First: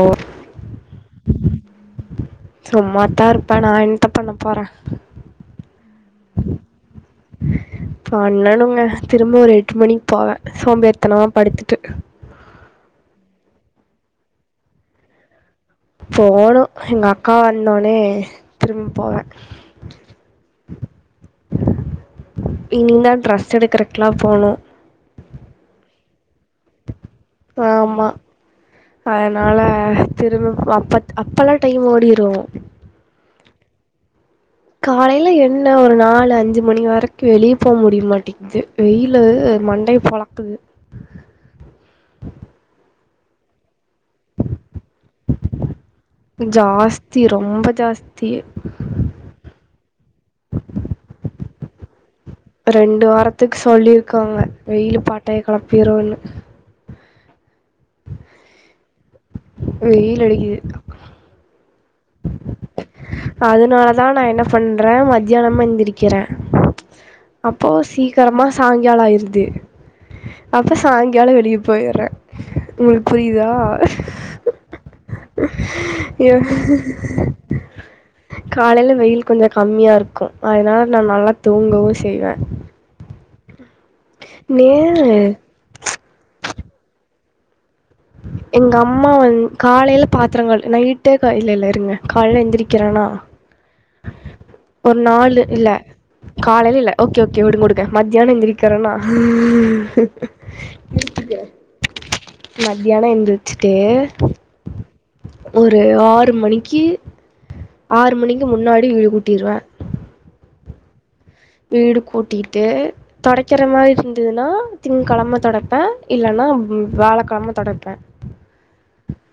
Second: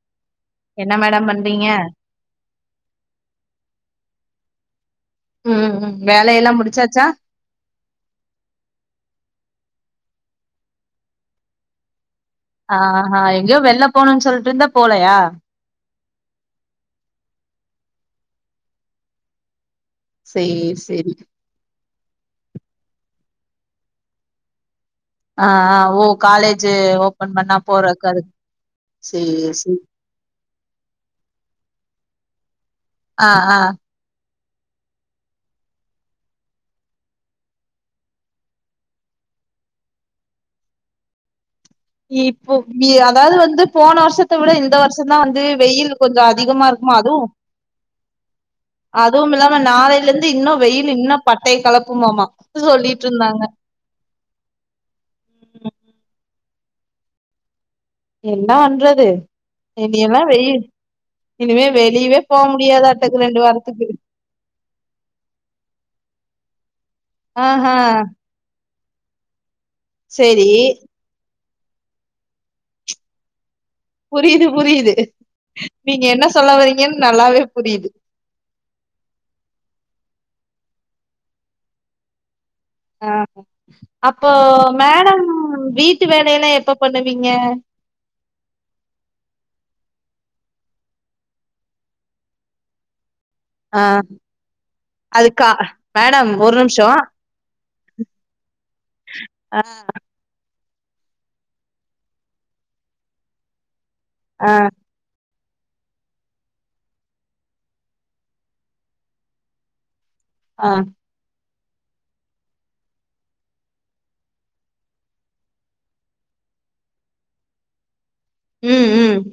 ஓ என்ன மேடம் பண்றீங்க சும்மாதா இருப்பே நா என்த்த பண்ண போறே ம் ம் வேலயெல்லா முடிச்சாச்சா பண்ணனுங்க திரும்ப ஒரு எட்டு மணிக் போவே சோம்பேறித்தனமா படுத்துட்டு ஆ ஆ ஆ எங்யோ வெள்ல போணுன் சொல்ட்ருந்த போலயா போணு எங்க அக்கா வந்தோன்னே திரும்பி போவே சேர் சேரி இனி தா ட்ரஸ் எடுக்கறக்ல்லா போணு ஆ‌ ஆ ஓ காலேஜு ஓப்பன் பண்ணா போறக் ஆமா அதுக் சேர் சே திரும்பியு அப்பத் அப்பல்லா டைம் ஓடிரு ஆ ஆ காலைல என்ன ஒரு நாலு அஞ்சு மணி வரைக்கு வெளிய போ முடிய மாட்டிக்து வெய்லு மண்டைய பொளக்குது இப்போ நீ அதாவது வந்து போன வர்ஷத் த விட இந்த வர்ஷோதா வந்து வெயில் கொஞ்சோ அதிகமாருக்குமா அது ஜாஸ்தி ரொம்ப ஜாஸ்தி அதுவுமில்லாம நாாளைலந்து இன்னு வெயில் இன்னு பட்டைய கெளப்புமாமா சொல்லிட்டு ரெண்டு இருந்தாங்க வாரத்துக்கு சொல்லியிருக்காங்க வெயில்லு பட்டைய ம். கெளப்பிருனு என்னா வண்றது இனி எல்லா வெயில் வெயி அடிக்குது இனிமே வெளியவே போ முடியாதா அதனால தா நா என்ன ப் பண்றே மத்யானமா எந்திருக்கிறே அப்போ ஆஹா சீக்ரமா சாய்ங்காலோ ஆயிருது சேரி அப்போ சாய்ங்காலோ வெளிய போயிரே உங்களுக்கு புரிதா புரிது புரியுது நீங்க என்ன சொல்ல வரீங்கன்னு நல்லாவே புரிது காலைல வெயில் கொஞ்சோ கம்மியாருக்கு அதனால நா நல்லா தூங்கவு செய்வே ஆ அப்போ நேரு மேடம் வீட்டு வேலையெல்லா எப்ப பண்ணுவீங்க எங்கம்மா வந் காலைல பாத்திரங்கங்கள் நைட்டே கல் இல்லெல்ல இருங்க காலைல எந்திரிக்கிறேனா ஆ ஒரு அது நாலு கா இல்ல மேடம் ஒரு காலைல இல்ல நிமிஷம். ஓகே ஓகே வுடுங்க வுடுங்க மத்யானோ எந்திரிக்கிறேனா அ மத்யானோ எந்திச்சிட்டு ஆ ஒரு ஆறு மணிக்கி ஆறு மணிக்கு முன்னாடி வீடு கூட்டிருவே ஆ வீடு கூட்டிட்டு தொடைக்கிற மாரி இருந்ததுன்னா திங் கெழம தொடப்பே இல்லன்னா வியாழக்கெழம தொடப்பே ம் ம்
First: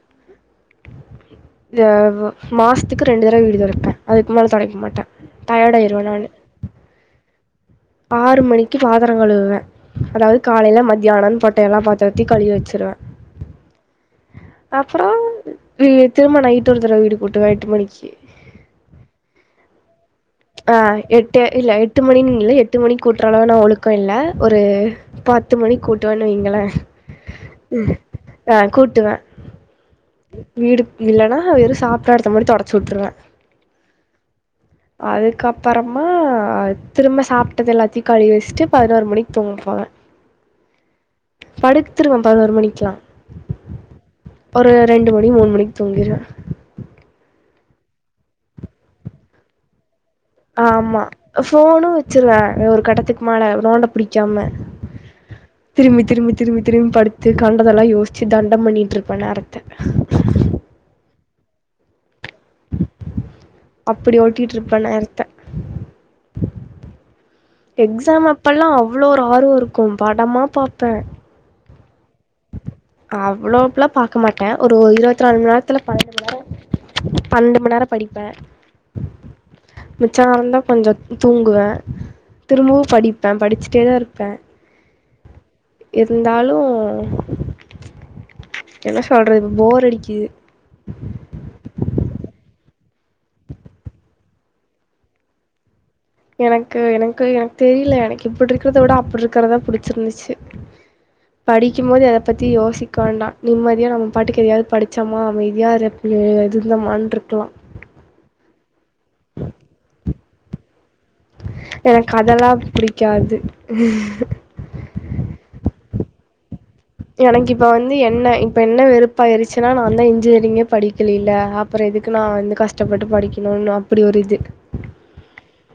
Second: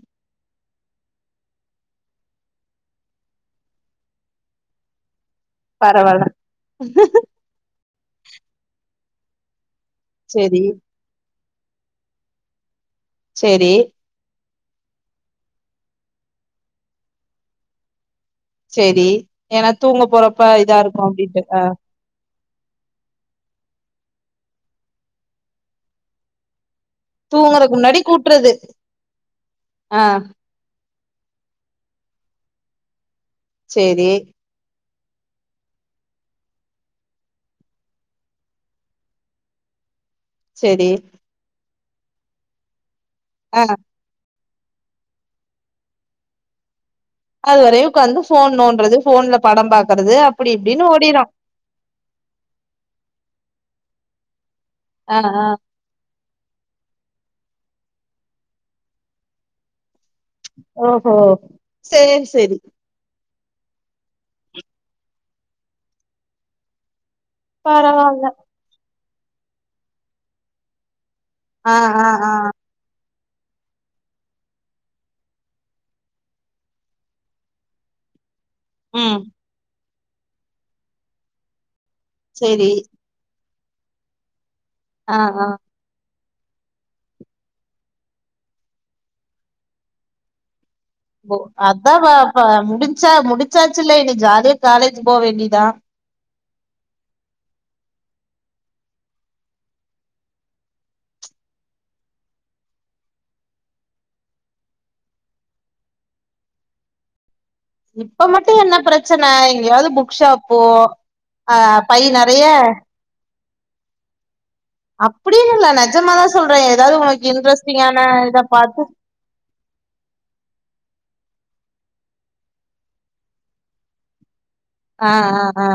மாசத்துக்கு ரெண்டு தடவ வீடு தொடப்பே அதுக்கு மேல தொடைக்க மாட்டே டயர்ட் ஆயிருவே பரவால்ல நானு ஆறு மணிக்கி பாத்ரோ கழுவுவே அதாவது சரி, காலைல மத் த்யானன் போட்ட எல்லா பாத்ரத்யு கழுவி வச்சுருவே சேரி அப்புறோ திரும நைட்டு ஒருத்தரைவை வீடு கூட்டுவே எட்டு மணிக்கு சேரி ஏன்னா தூங்க போறப்பா ஆ இதா இருக்கு அப்டின் எட்டு ட்றல இல்ல எட்டு மணின்னு இல்ல எட்டு மணிக்கு கூட்டுற அளவு நா ஒழுக்கம் இல்ல ஒரு பத்து மணி கூட்டு வணு வைங்கள தூங்குறக்கு முன்னாடி கூட்டறது ஆ வீடு இல்லன்னா வெறு சாப்பாடுற எடத்த மட்டு தொடச்சி விட்டுருவே சேரி அதுக்கப்பறமா திரும்ப சாப்ட்டது எல்லாத்தையு களி வச்சுட்டு பதினோரு மணிக்கு தூங்கபோவ சேரி படுத்துருவ பதினொரு மணிக்ல்லா ஆ ஒரு ரெண்டு மணி மூணு மணிக்கு தூங்கிடுவே அது வரையு உக்காந்து போன் நோன்றது போன்ல படோ பாக்குறது அப் ஆமா ஃபோனு வச்சிருவே ஒரு கட்டத்துக்கு மேல நோண்ட புடிக்காம ஆ ஆ திரும்பி திரும்பி திரும்பி திரும்பி படுத்து கண்டதெல்லா யோச்சு தண்டம் பண்ணிட்ருப்பே நேரத்த ஓஹோ சேர் சேரி அப்டி ஓட்டிட்ருப்ப நேரத்த பரவால்ல. எக்ஸாம் அப்பல்லா அவ்ளோ ஒரு ஆர்வோருக்கும் படமா பாப்ப ஆ ஆ ஆ நா அவ்ளோக்ல பாக்க மாட்டன் ஒரு இருபத்தி நாலு மணி நேரத்துல பன்னெண்டு மணி நேரம் பண்டும நேரம் படிப்பேன் ம் மிச்சாரம் என்ன பன்றது தூங்குவேன் சேரி திரும்பவும் படிப் நான் படிச்சிட்டே தான் இருப்பேன் ஆ ஆ இருந்தாலும் என்ன சொல்கறது இப்போ போர் அடிக்கிது ஒ அதா ப முடிஞ்ச்சா முடிச்சாச்சுல்ல இனி ஜாலிய காலேஜ்க் போ வேண்டியதா எனக்கு எனக்கு எனக் தெரியில எனக்கு இப்ப இருக்ர்த விட அப்ப இருக்கற்தா புடிச்சிருந்ச்சு [inaudible] படிக்கும் போது எத பத்தி யோசிக்க வேண்டாம் நிம்மதியாக நம்ம பாட்டுக்கு எதையாது படிச்சமா அமைதியா அத இருந்தாமான்ட்ருக்கலாம் இப்ப மட்டும் என்ன பிரச்சன எங்கயாது புக் ஷாப்போ அ பை நறைய க்யாது அப்படின் இல்ல நஜமாதான் சொல்ற எதாது உங்கக்கு இன்ட்ரெஸ்ட்டிங்கான என்ன இத இப்போ என்ன பாத்து பாயிருச்சுனா நா வந்து இன்ஜினியரிங்கே படிக்கலேல அப்புறம் எதுக்கு நா வந்து கஷ்டப்பட்டு படிக்கணும்னு அப் படி ஒரு இது ஆ ஆ ஆ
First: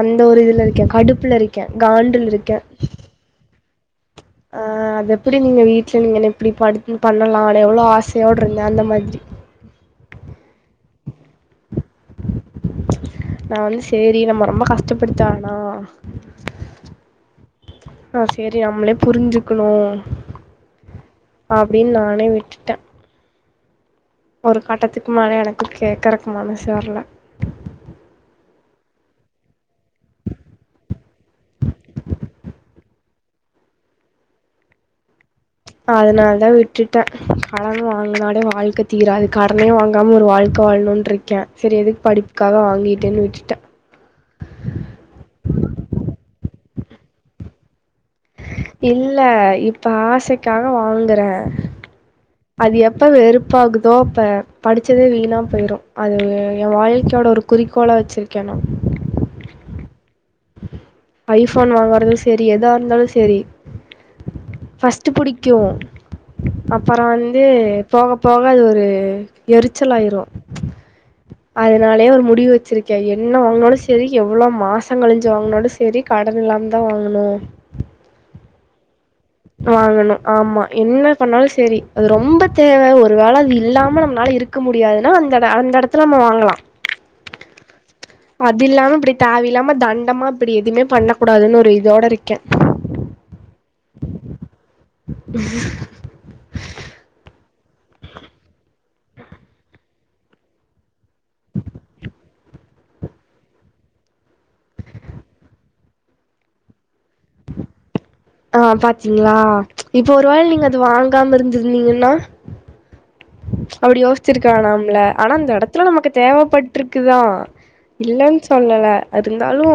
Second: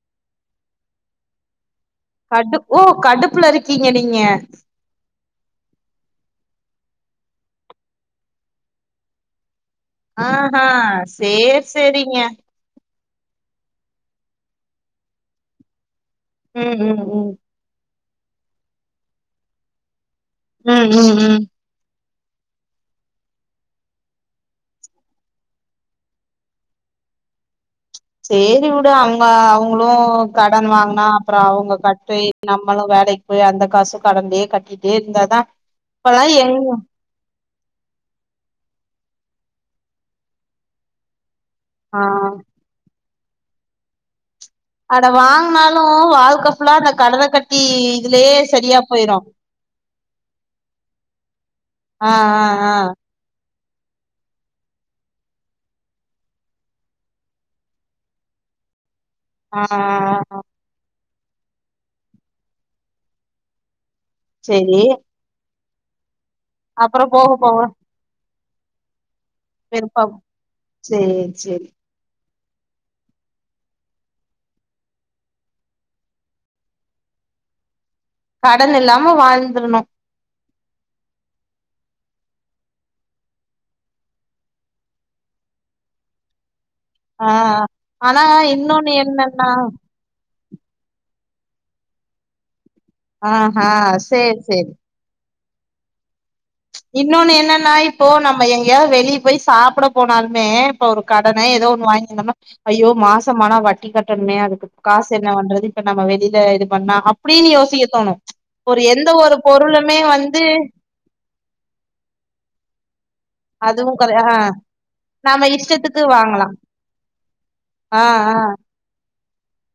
அந்த ஒரு இதுல இருக்கேன் கடுப்புல இருக் க காண்டுல கடு ஓ கடுப்புல இருக்கீங்க நீங்க ஆ அத எப்டி நீங்க வீட்ல நீங்க இப்டி படுத்து பண்ணலாம் எவ்வளோ ஆசையோடு இருந்த அந்த மாதிரி ஆ ஹா சேரி சேரிங்க நா வந்து சேரி நம்ம ரொம்ப கஷ்டப்படுடத்த வேனா ம் ம் ம் ஆ சேரி நம்மளே புரிஞ்சுக்கணும் ம் ம் உம் அப்டின் நானே விட்டுட்டேன் ஒரு கட்டத்துக்கு மேல எனக்கும் கேக்குறக்கு மனசு வர்ல சேரி உடு அவங்க அவங்களும் கடன் வாங்கனா அப்பறோ அவங்க கட்டி நம்மளும் வேலைக் போய் அந்த காசும் கடன்லயே கட்டிட்டே இருந்தா தா அதனால் தா விட்டு டன் கடன் வாங்கனாலே வாழ்க்க தீராது கடனே வாங்காம ஒரு வாழ்க்க வாழணுன்ட்டு இருக்கேன் செரி ஆ எதுக்கு படிப்புக்காக வாங்கிட்டுனு விட்டுட்டேன் அத வாங்னாலும் வாழ்க்க ஃபுல்லா அந்த கடன கட் இல்ல இப்ப ஆசைக்காக வாங்கறேன் ஆ ஆ ஆ அது எப்ப வெறு ப்பாகுதோ அப்ப படிச்சதே வீணா போயிடும் அது என் வாழ்க்கையோட ஒரு குறிக்கோளா வெச்சிருக்கேன் நான் ஆனா ஆ ஆ ஐஃபோன் வாங்கறது செரி எதா இருந்தாலும் செரி சேரி ஃபஸ்ட் புடிக்கு அப்பற அப்புற போக வந்து போக போக அது ஒரு வெறுப்பா போ எரிச்சலாயிரு [inaudible] சேரி சேரி அதனாலயே ஒரு முடிவு வச்சிருக்கே என்ன வாங்னாலு சரி எவ்ளோ மாச கழிஞ்சு வாங்னாலு சரி கடன் இல்லாம தா வாங்கணு கடன் இல்லாம வாழ்ந்துரணு வாங்கணும் ஆமா என்ன பண்ணாலு சேரி அது ரொம்ப தேவ ஒரு வேள அது இல்லாம நம்னால இரு க்க முடியாதுனா அந்த அந்த எடத்துல நம்ம வாங்கலா ஆ ஆனா அது இன்னொன்னு இல்லாம இப்டி தேவ என்னன்னா இல்லாம தண்டமா இப்படி எதுமே பண்ணக்கூடாதுனு ஒரு இதோட இருக்கே ஆ ஹா சேர் செரி இன்னொன்னு என்னன்னா இப்போ நம்ம எங்கேயாவது வெளிய போய் சாப்ட போனாலுமே இப்ப ஒரு கடனே ஏதோ ஒண்ணு வாங்கிருந்தம்னா ஐயோ மாசமானா வட்டி கட்டணுமே அதுக்கு காசு என்ன பண்றது இப்ப நம்ம வெளில இது பண்ணா அப்டின் யோசிக்க தோணு ஆ ஒரு எந்த பாத்தீங்ளா ஒரு பொருளுமே இப்போ ஒரு வந்து வேள் நீங்க அது வாங்காம இருந்திருந்தீங்கன்னா அதுவு அப்டி கெடை ஆ யோசிச்சிருக்க வேணாமில ஆனா நாம அந்த எடத்துல இஷ்டத்துக்கு நமக்கு வாங்கலா தேவைப்பட்ருக்குதா ஆ ஆ இல்லன் சொல்லல இருந்தாலு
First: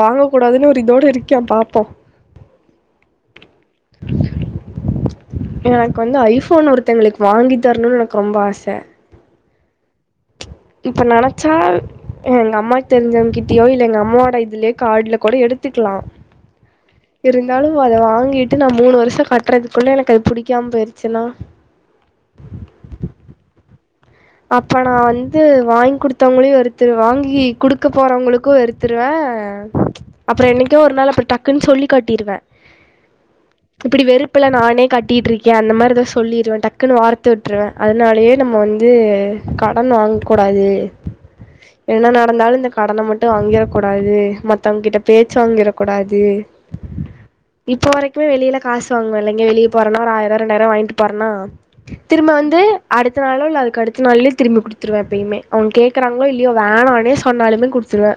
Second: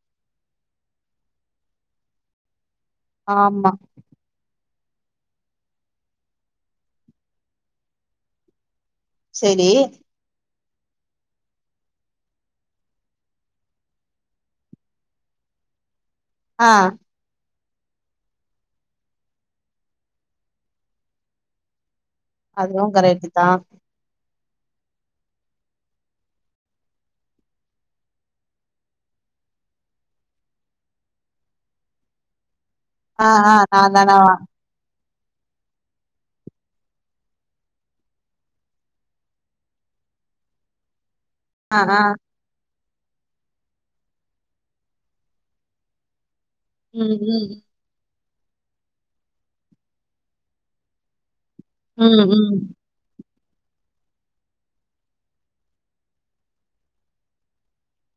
வாங்க கூடாதுனு ஒரு இதோட இருக்கே பாப்போ ஆம்மா எனக்கு வந்து ஐஃபோன் ஒருத்தங்களுக்கு வாங்கி தரணுன்னு எனக்கு ரொம்ப ஆச செரி இப்ப நெனச்சா எங்க அம்மாக் தெரிஞ்சவங்க கிட்டயோ இல்ல எங்க அம்மோட இதுலயே காட்ல கூட எடுத்துக்லா ஆ இருந்தாலு அத வாங்கிட்டு நா மூணு வருஷோ கட்டுறதுக்குள்ள எனக்கு அது புடிக்காம போயிருச்சுனா அதுவு கரைட்டு தா அப்ப நா வந்து வாங்கி குடுத்தவங்களையு வெறுத்துருவே வாங்கி குடுக்க போறவங்களுக்கு வெறு த்ருவே அப்பறோ என்னைக்கோ ஒரு நாள் அப்பறோ டக்குன் சொல்லி் காட்டிருவே ஆ ஆ நா இப்புடி தானா வெறுப்புல நானே கட் டிட்ருக்கே அந்த மாரி எதா சொல்லிருவே டக்குனு வார்த்த விட்ருவே அதனாலயே நம்ம வந் து கடன் வாங் கூடாது ஆ ஆ என்ன நடந்தாலு இந்த கடன மட்டு வாங்கிற கூடாது மத்தவங்க கிட்ட பேச்சு வாங்கிற கூடாது ம் ம் இப்போ வரைக்குமே வெளில காசு வாங்வேன்ல எங்க வெளிய போறன்னா ஒரு ஆயிரோ ரெண்டாயிரோ வாங்ட் போறன்னா ம் ம் திரும்ப ம் வந்து அடுத்த நாளோ இல்ல அது கடுத்த நாள்லயே திரும்பி குடுத்துருவே எப்பயுமே அவுங்க கேக்குறாங்ளோ இல்லையோ வேணானே சொன்னாலுமே குடுத்துருவே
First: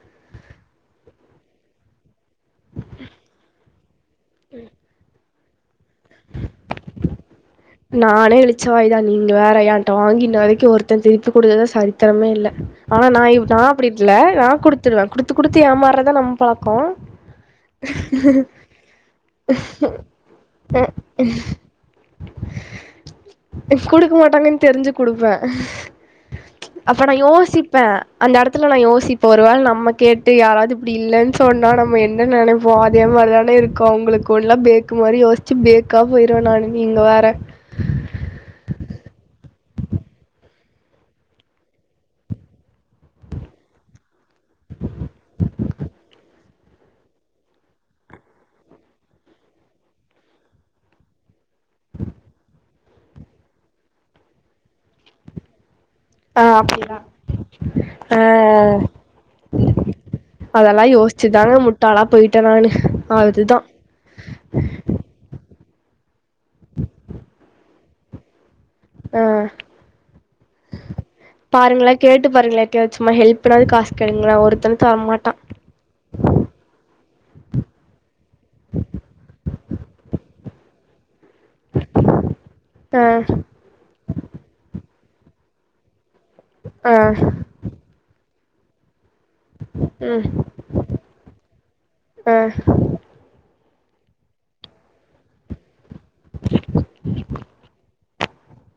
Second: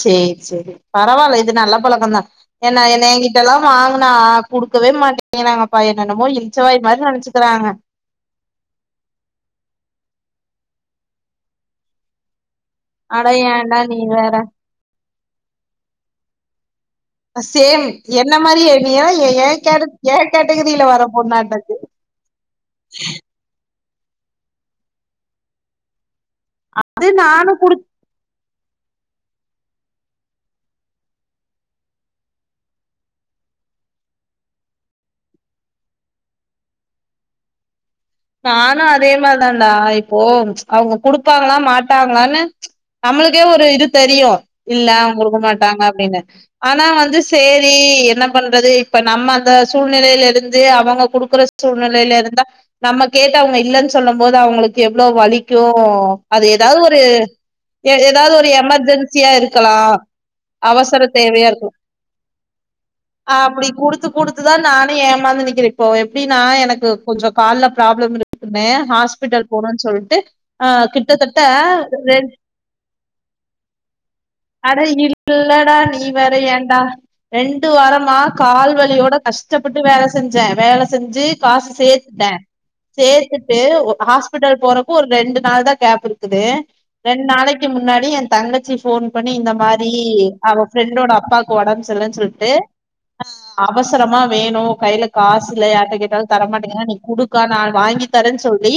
சேர் சேரி பரவால்ல இது நல்ல பழக்கோ தா என்ன என்ன ஏன்கிட்டெல்லா வாங்குனா குடுக்கவே மாட் டேங்றாங்கப்பா என்ன என்னமோ இள்ச்சவாய் மாறி நெனச்சிக்றாங்க நானே இளிச்சவாய்தா நீங்க வேற ஏன்ட்ட வாங்கி இன்ன வரைக்கு ஒருத்த திருப்பி குடுத்ததா சரித்திரமே இல்ல ஆ நா அட இவ் நா ஏன்டா அப்டி நீ இல்ல வேற நா குடுத்துருவ குடுத்து குடுத்து ஏமார்றதா நம் பழக்கோ சேம் என்ன மாரியே நீ எ ஏ கேரட் ஏ கேட்டகிரில வர பொன்னாட்டுக்கு இப் குடுக்க மாட்டாங்கன் தெரிஞ்சு குடுப்ப அப்ப அது நா நானு குடு யோசிப்ப அந்த எடத்துல நா யோசிப்போ ஒருவேல நம்ம கேட்டு யாராவது இப்டி இல்லன்னு சொன்னா நம்ம என்ன நெனைப் இப்போ அதே மாரிதான இருக்கு ஒங்களுக்கு எல்லா பேக்கு மாரி யோச்சு பேக்கா போயிருவ நானு நீங்க வேற நானு அதே மாற்தான்டா இப்போ அவுங்க குடுப்பாங்ளா மாட்டாங்ளான்னு நம்மளுக்கே ஒரு இது தெரியு இல்ல அவுங்க குடுக்க மாட்டாங்க அப்டீன்னு ஆனா வந்து சேரி என்ன பண்றது இப்ப நம்ம அந்த சூழ்நெலையிலருந்து அவுங்க குடுக்கற சூழ்நெலையிலருந்தா நம்ம கேட்டு அவவுங்க இல்லனு சொல்லும் போது அவுங்களுக்கு எவ்ளோ வலிக்கு அது ஆ ஏதாவது அப்டிதா ஒரு ஆ ஏதாவது ஒரு எமெர்ஜென்சியா இருக்கலா அதெல்லா யோசிச்சுதாங்க முட்டாளா போயிட்டே நானு அதுதா குடுத்துதா நானு ஏமாந்து நிக்கிறே இப்போ எப்டின்னா எனக்கு கொஞ்சோ கால்ல ப்ராப்ளம் இருக்குன்னு ஆ ஹாஸ்பிட்டல் போனுன்னு சொல்லிட்டு அ கிட்டத்தட்ட பாருங்களே கேட்டு ரெண் பாருங்களே யார்ட்டயாவது சும்மா ஹெல்ப்னாவது காசு கேளுங்களே ஒருத்தனு அது தரமாட்டா இல்லடா நீ வேற ஏன் டா ரெண்டு வாரமா கால் வலியோட கஷ்டப்பட்டு வேல செஞ்சே வேல செஞ்சு காசு ட ஆ சேத்துட்டு ஒ ஹாஸ்பிட்டல் போறப்போ ஒரு ரெண்டு நாள் தா கேப்புருக் க்குது ஆ ரெண்ட் நாளைக்கி முன்னாடி எ தங்கச்சி ஃபோன் பண்ணி இந்த மாரி ம் அவ ஃப்ரெண்டோட அப்பாக்கு ஒடம் சர்லன்னு ஆ சொல்ட்டு அ அவசரமா வேணு கையில காசுல்ல யார்ட்ட கேட்டாலு தரமாட்டீங்கிறங் நீ குடுக்கா நா வாங் நீ தரேன் சொல்லி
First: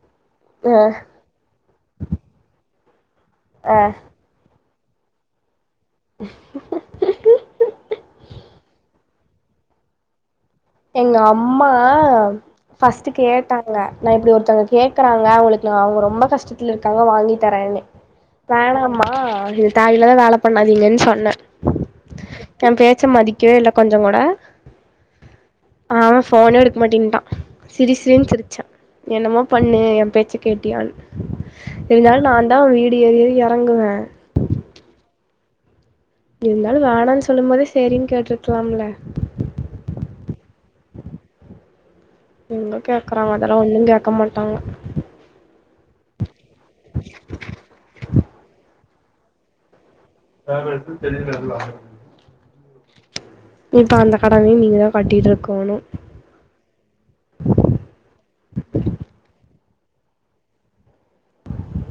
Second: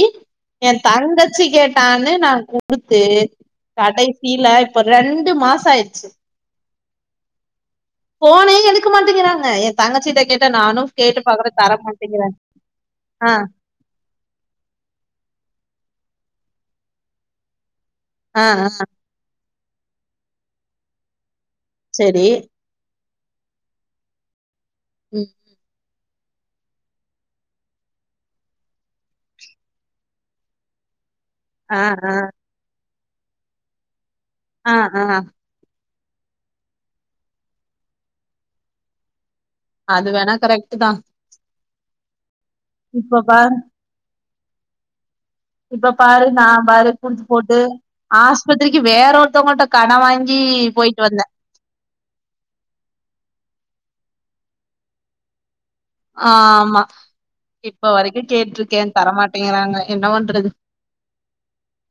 எ ஆ தங்கச்சி கேட்டான்னு நா குடுத்து ஆ கடைஸ் இல்ல இப்ப ரெண்டு மாசாய்டுச்சு ஃபோனே எடுக்க மாட்டங்கிறாங்க ஏ தங்கச்சீட்ட கேட்ட நானு கேட்டு பாக்கற தர மாட்டங்கிறாங் ஃபர்ஸ்ட் கேட்ட ங்க நா இப்டி ஒருத்தங்க கேக்கறாங்க அவங்களுக்கு அவுங்க ரொம்ப கஷ்டத்துல இருக்காங்க வாங்கி தரேன்னு ஆ ஆ வேணாம்மா இது தேவயில்லாத வேல பண்ணாதீங்கன் சொன்ன செரி ஏ பேச்ச மதிக்கவே இல்ல கொஞ்சங்கூட ம் ம் அவே ஃபோனே எடுக்க மாட்டேன்ட்டா சிரி சிரின்னுு சிரிச்சா என்னமோ பண்ணு ஏ பேச்ச கேட்டியானு ஆ ஆ இருந்தாலு நா தா வீடு ஏறி ஏறி எறங்குவ ஆ ஆ எப்டி இருந்தாலு வேணான்னு சொல்லும் போதே சேரின்னு கேட்ருக்லாம்ல அது வேணா கரெக்ட்டு தா எங்க இப்ப கேக்றாங்க பாரு அதெல்லா ஒண்ணு கேக்க மாட்டாங்க இப்ப பாரு நா பாரு குடுத்து போட்டு ஆஸ்பத்ரிக்கி வேற ஒருத்தவங்கள்ட கட வாங்கி கீ போய்ட்டு வந்த அதுவா இப்ப அந்த கடன்யு நீங்கதா கட்டிட்டு இருக்கோணு ஆ ஆமா இப்ப வரைக்கு கேட்ருக்கே தரமாட்டேங்றாங்க என்ன பண்றது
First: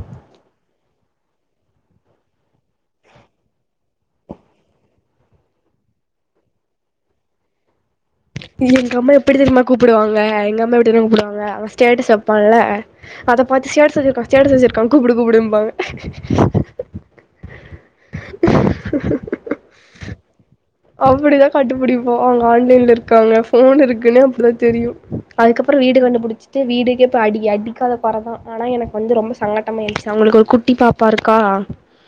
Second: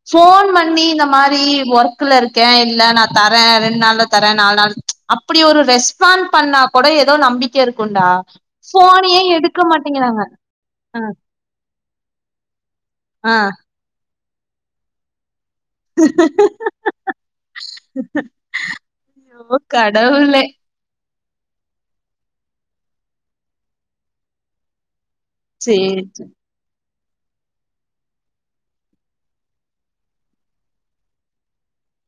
ஃபோன் பண்ணி இந்த மாரி ஒர்க்ல இருக்கே இல்ல நா தரே ரெண்டு நாள்ல தரே நாலு நாள் அப்படி ஒரு ரெஸ்பாண்ட் பண்ணா கூட ஏதோ நம்பிக்கை இருக்கும்டா எங்க அம்மா எப்படித்தனமா கூப்புடுவாங்க எங்க அம்மா எப்படி ஆ தனமா கூப்புடுவாங்க அவ ஸ்டேட்டஸ் வெப்பான்ல ஆ அத பாத்து ஸ்டேட்டஸ் வச்சிருக்கா ஸ்டேட்டஸ் வச்சிருக்கா கூப்புடு கூப்புடும்பாங்க ஓ கடவுளே அப்படிதா கண்டுபிடிப்போ அவங்க ஆன்லைன்ல இருக்காங்க ஃபோன் இருக்குன்னு அப்டிதா தெரியு அதுக்கப்பறோ வீடு சேரி சேரி கண்டுபிடிச்சு த்து வீடுக்கே போய் அடி அடிக்காத கொறதா ஆனா எனக்கு வந்து ரொம்ப சங்கட்டமாயிடுச்சு அவங்களுக்கு ஒரு குட்டி பாப்பா இருக்கா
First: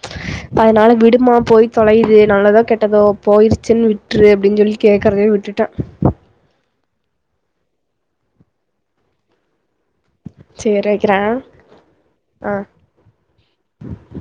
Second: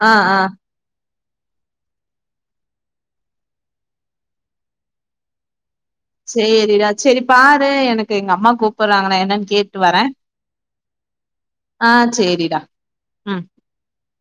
ஆ ஆ ம்ச் அதனால விடுமா போய் தொலைையுது நல்லதோ கெட்டதோ போயிருச்சுன்னு விட்ரு அப்டின்னு சொல்லி கேக்கறதே விட்டுட்ட சேரிடா சேரி பாரு எனக்கு எங்க அம்மா கூப்பிடுறாங்க நா என்னன்னு கேட்டு வரே சேரி வைக்கிறே ஆ சேரிடா ம் உ [inaudible]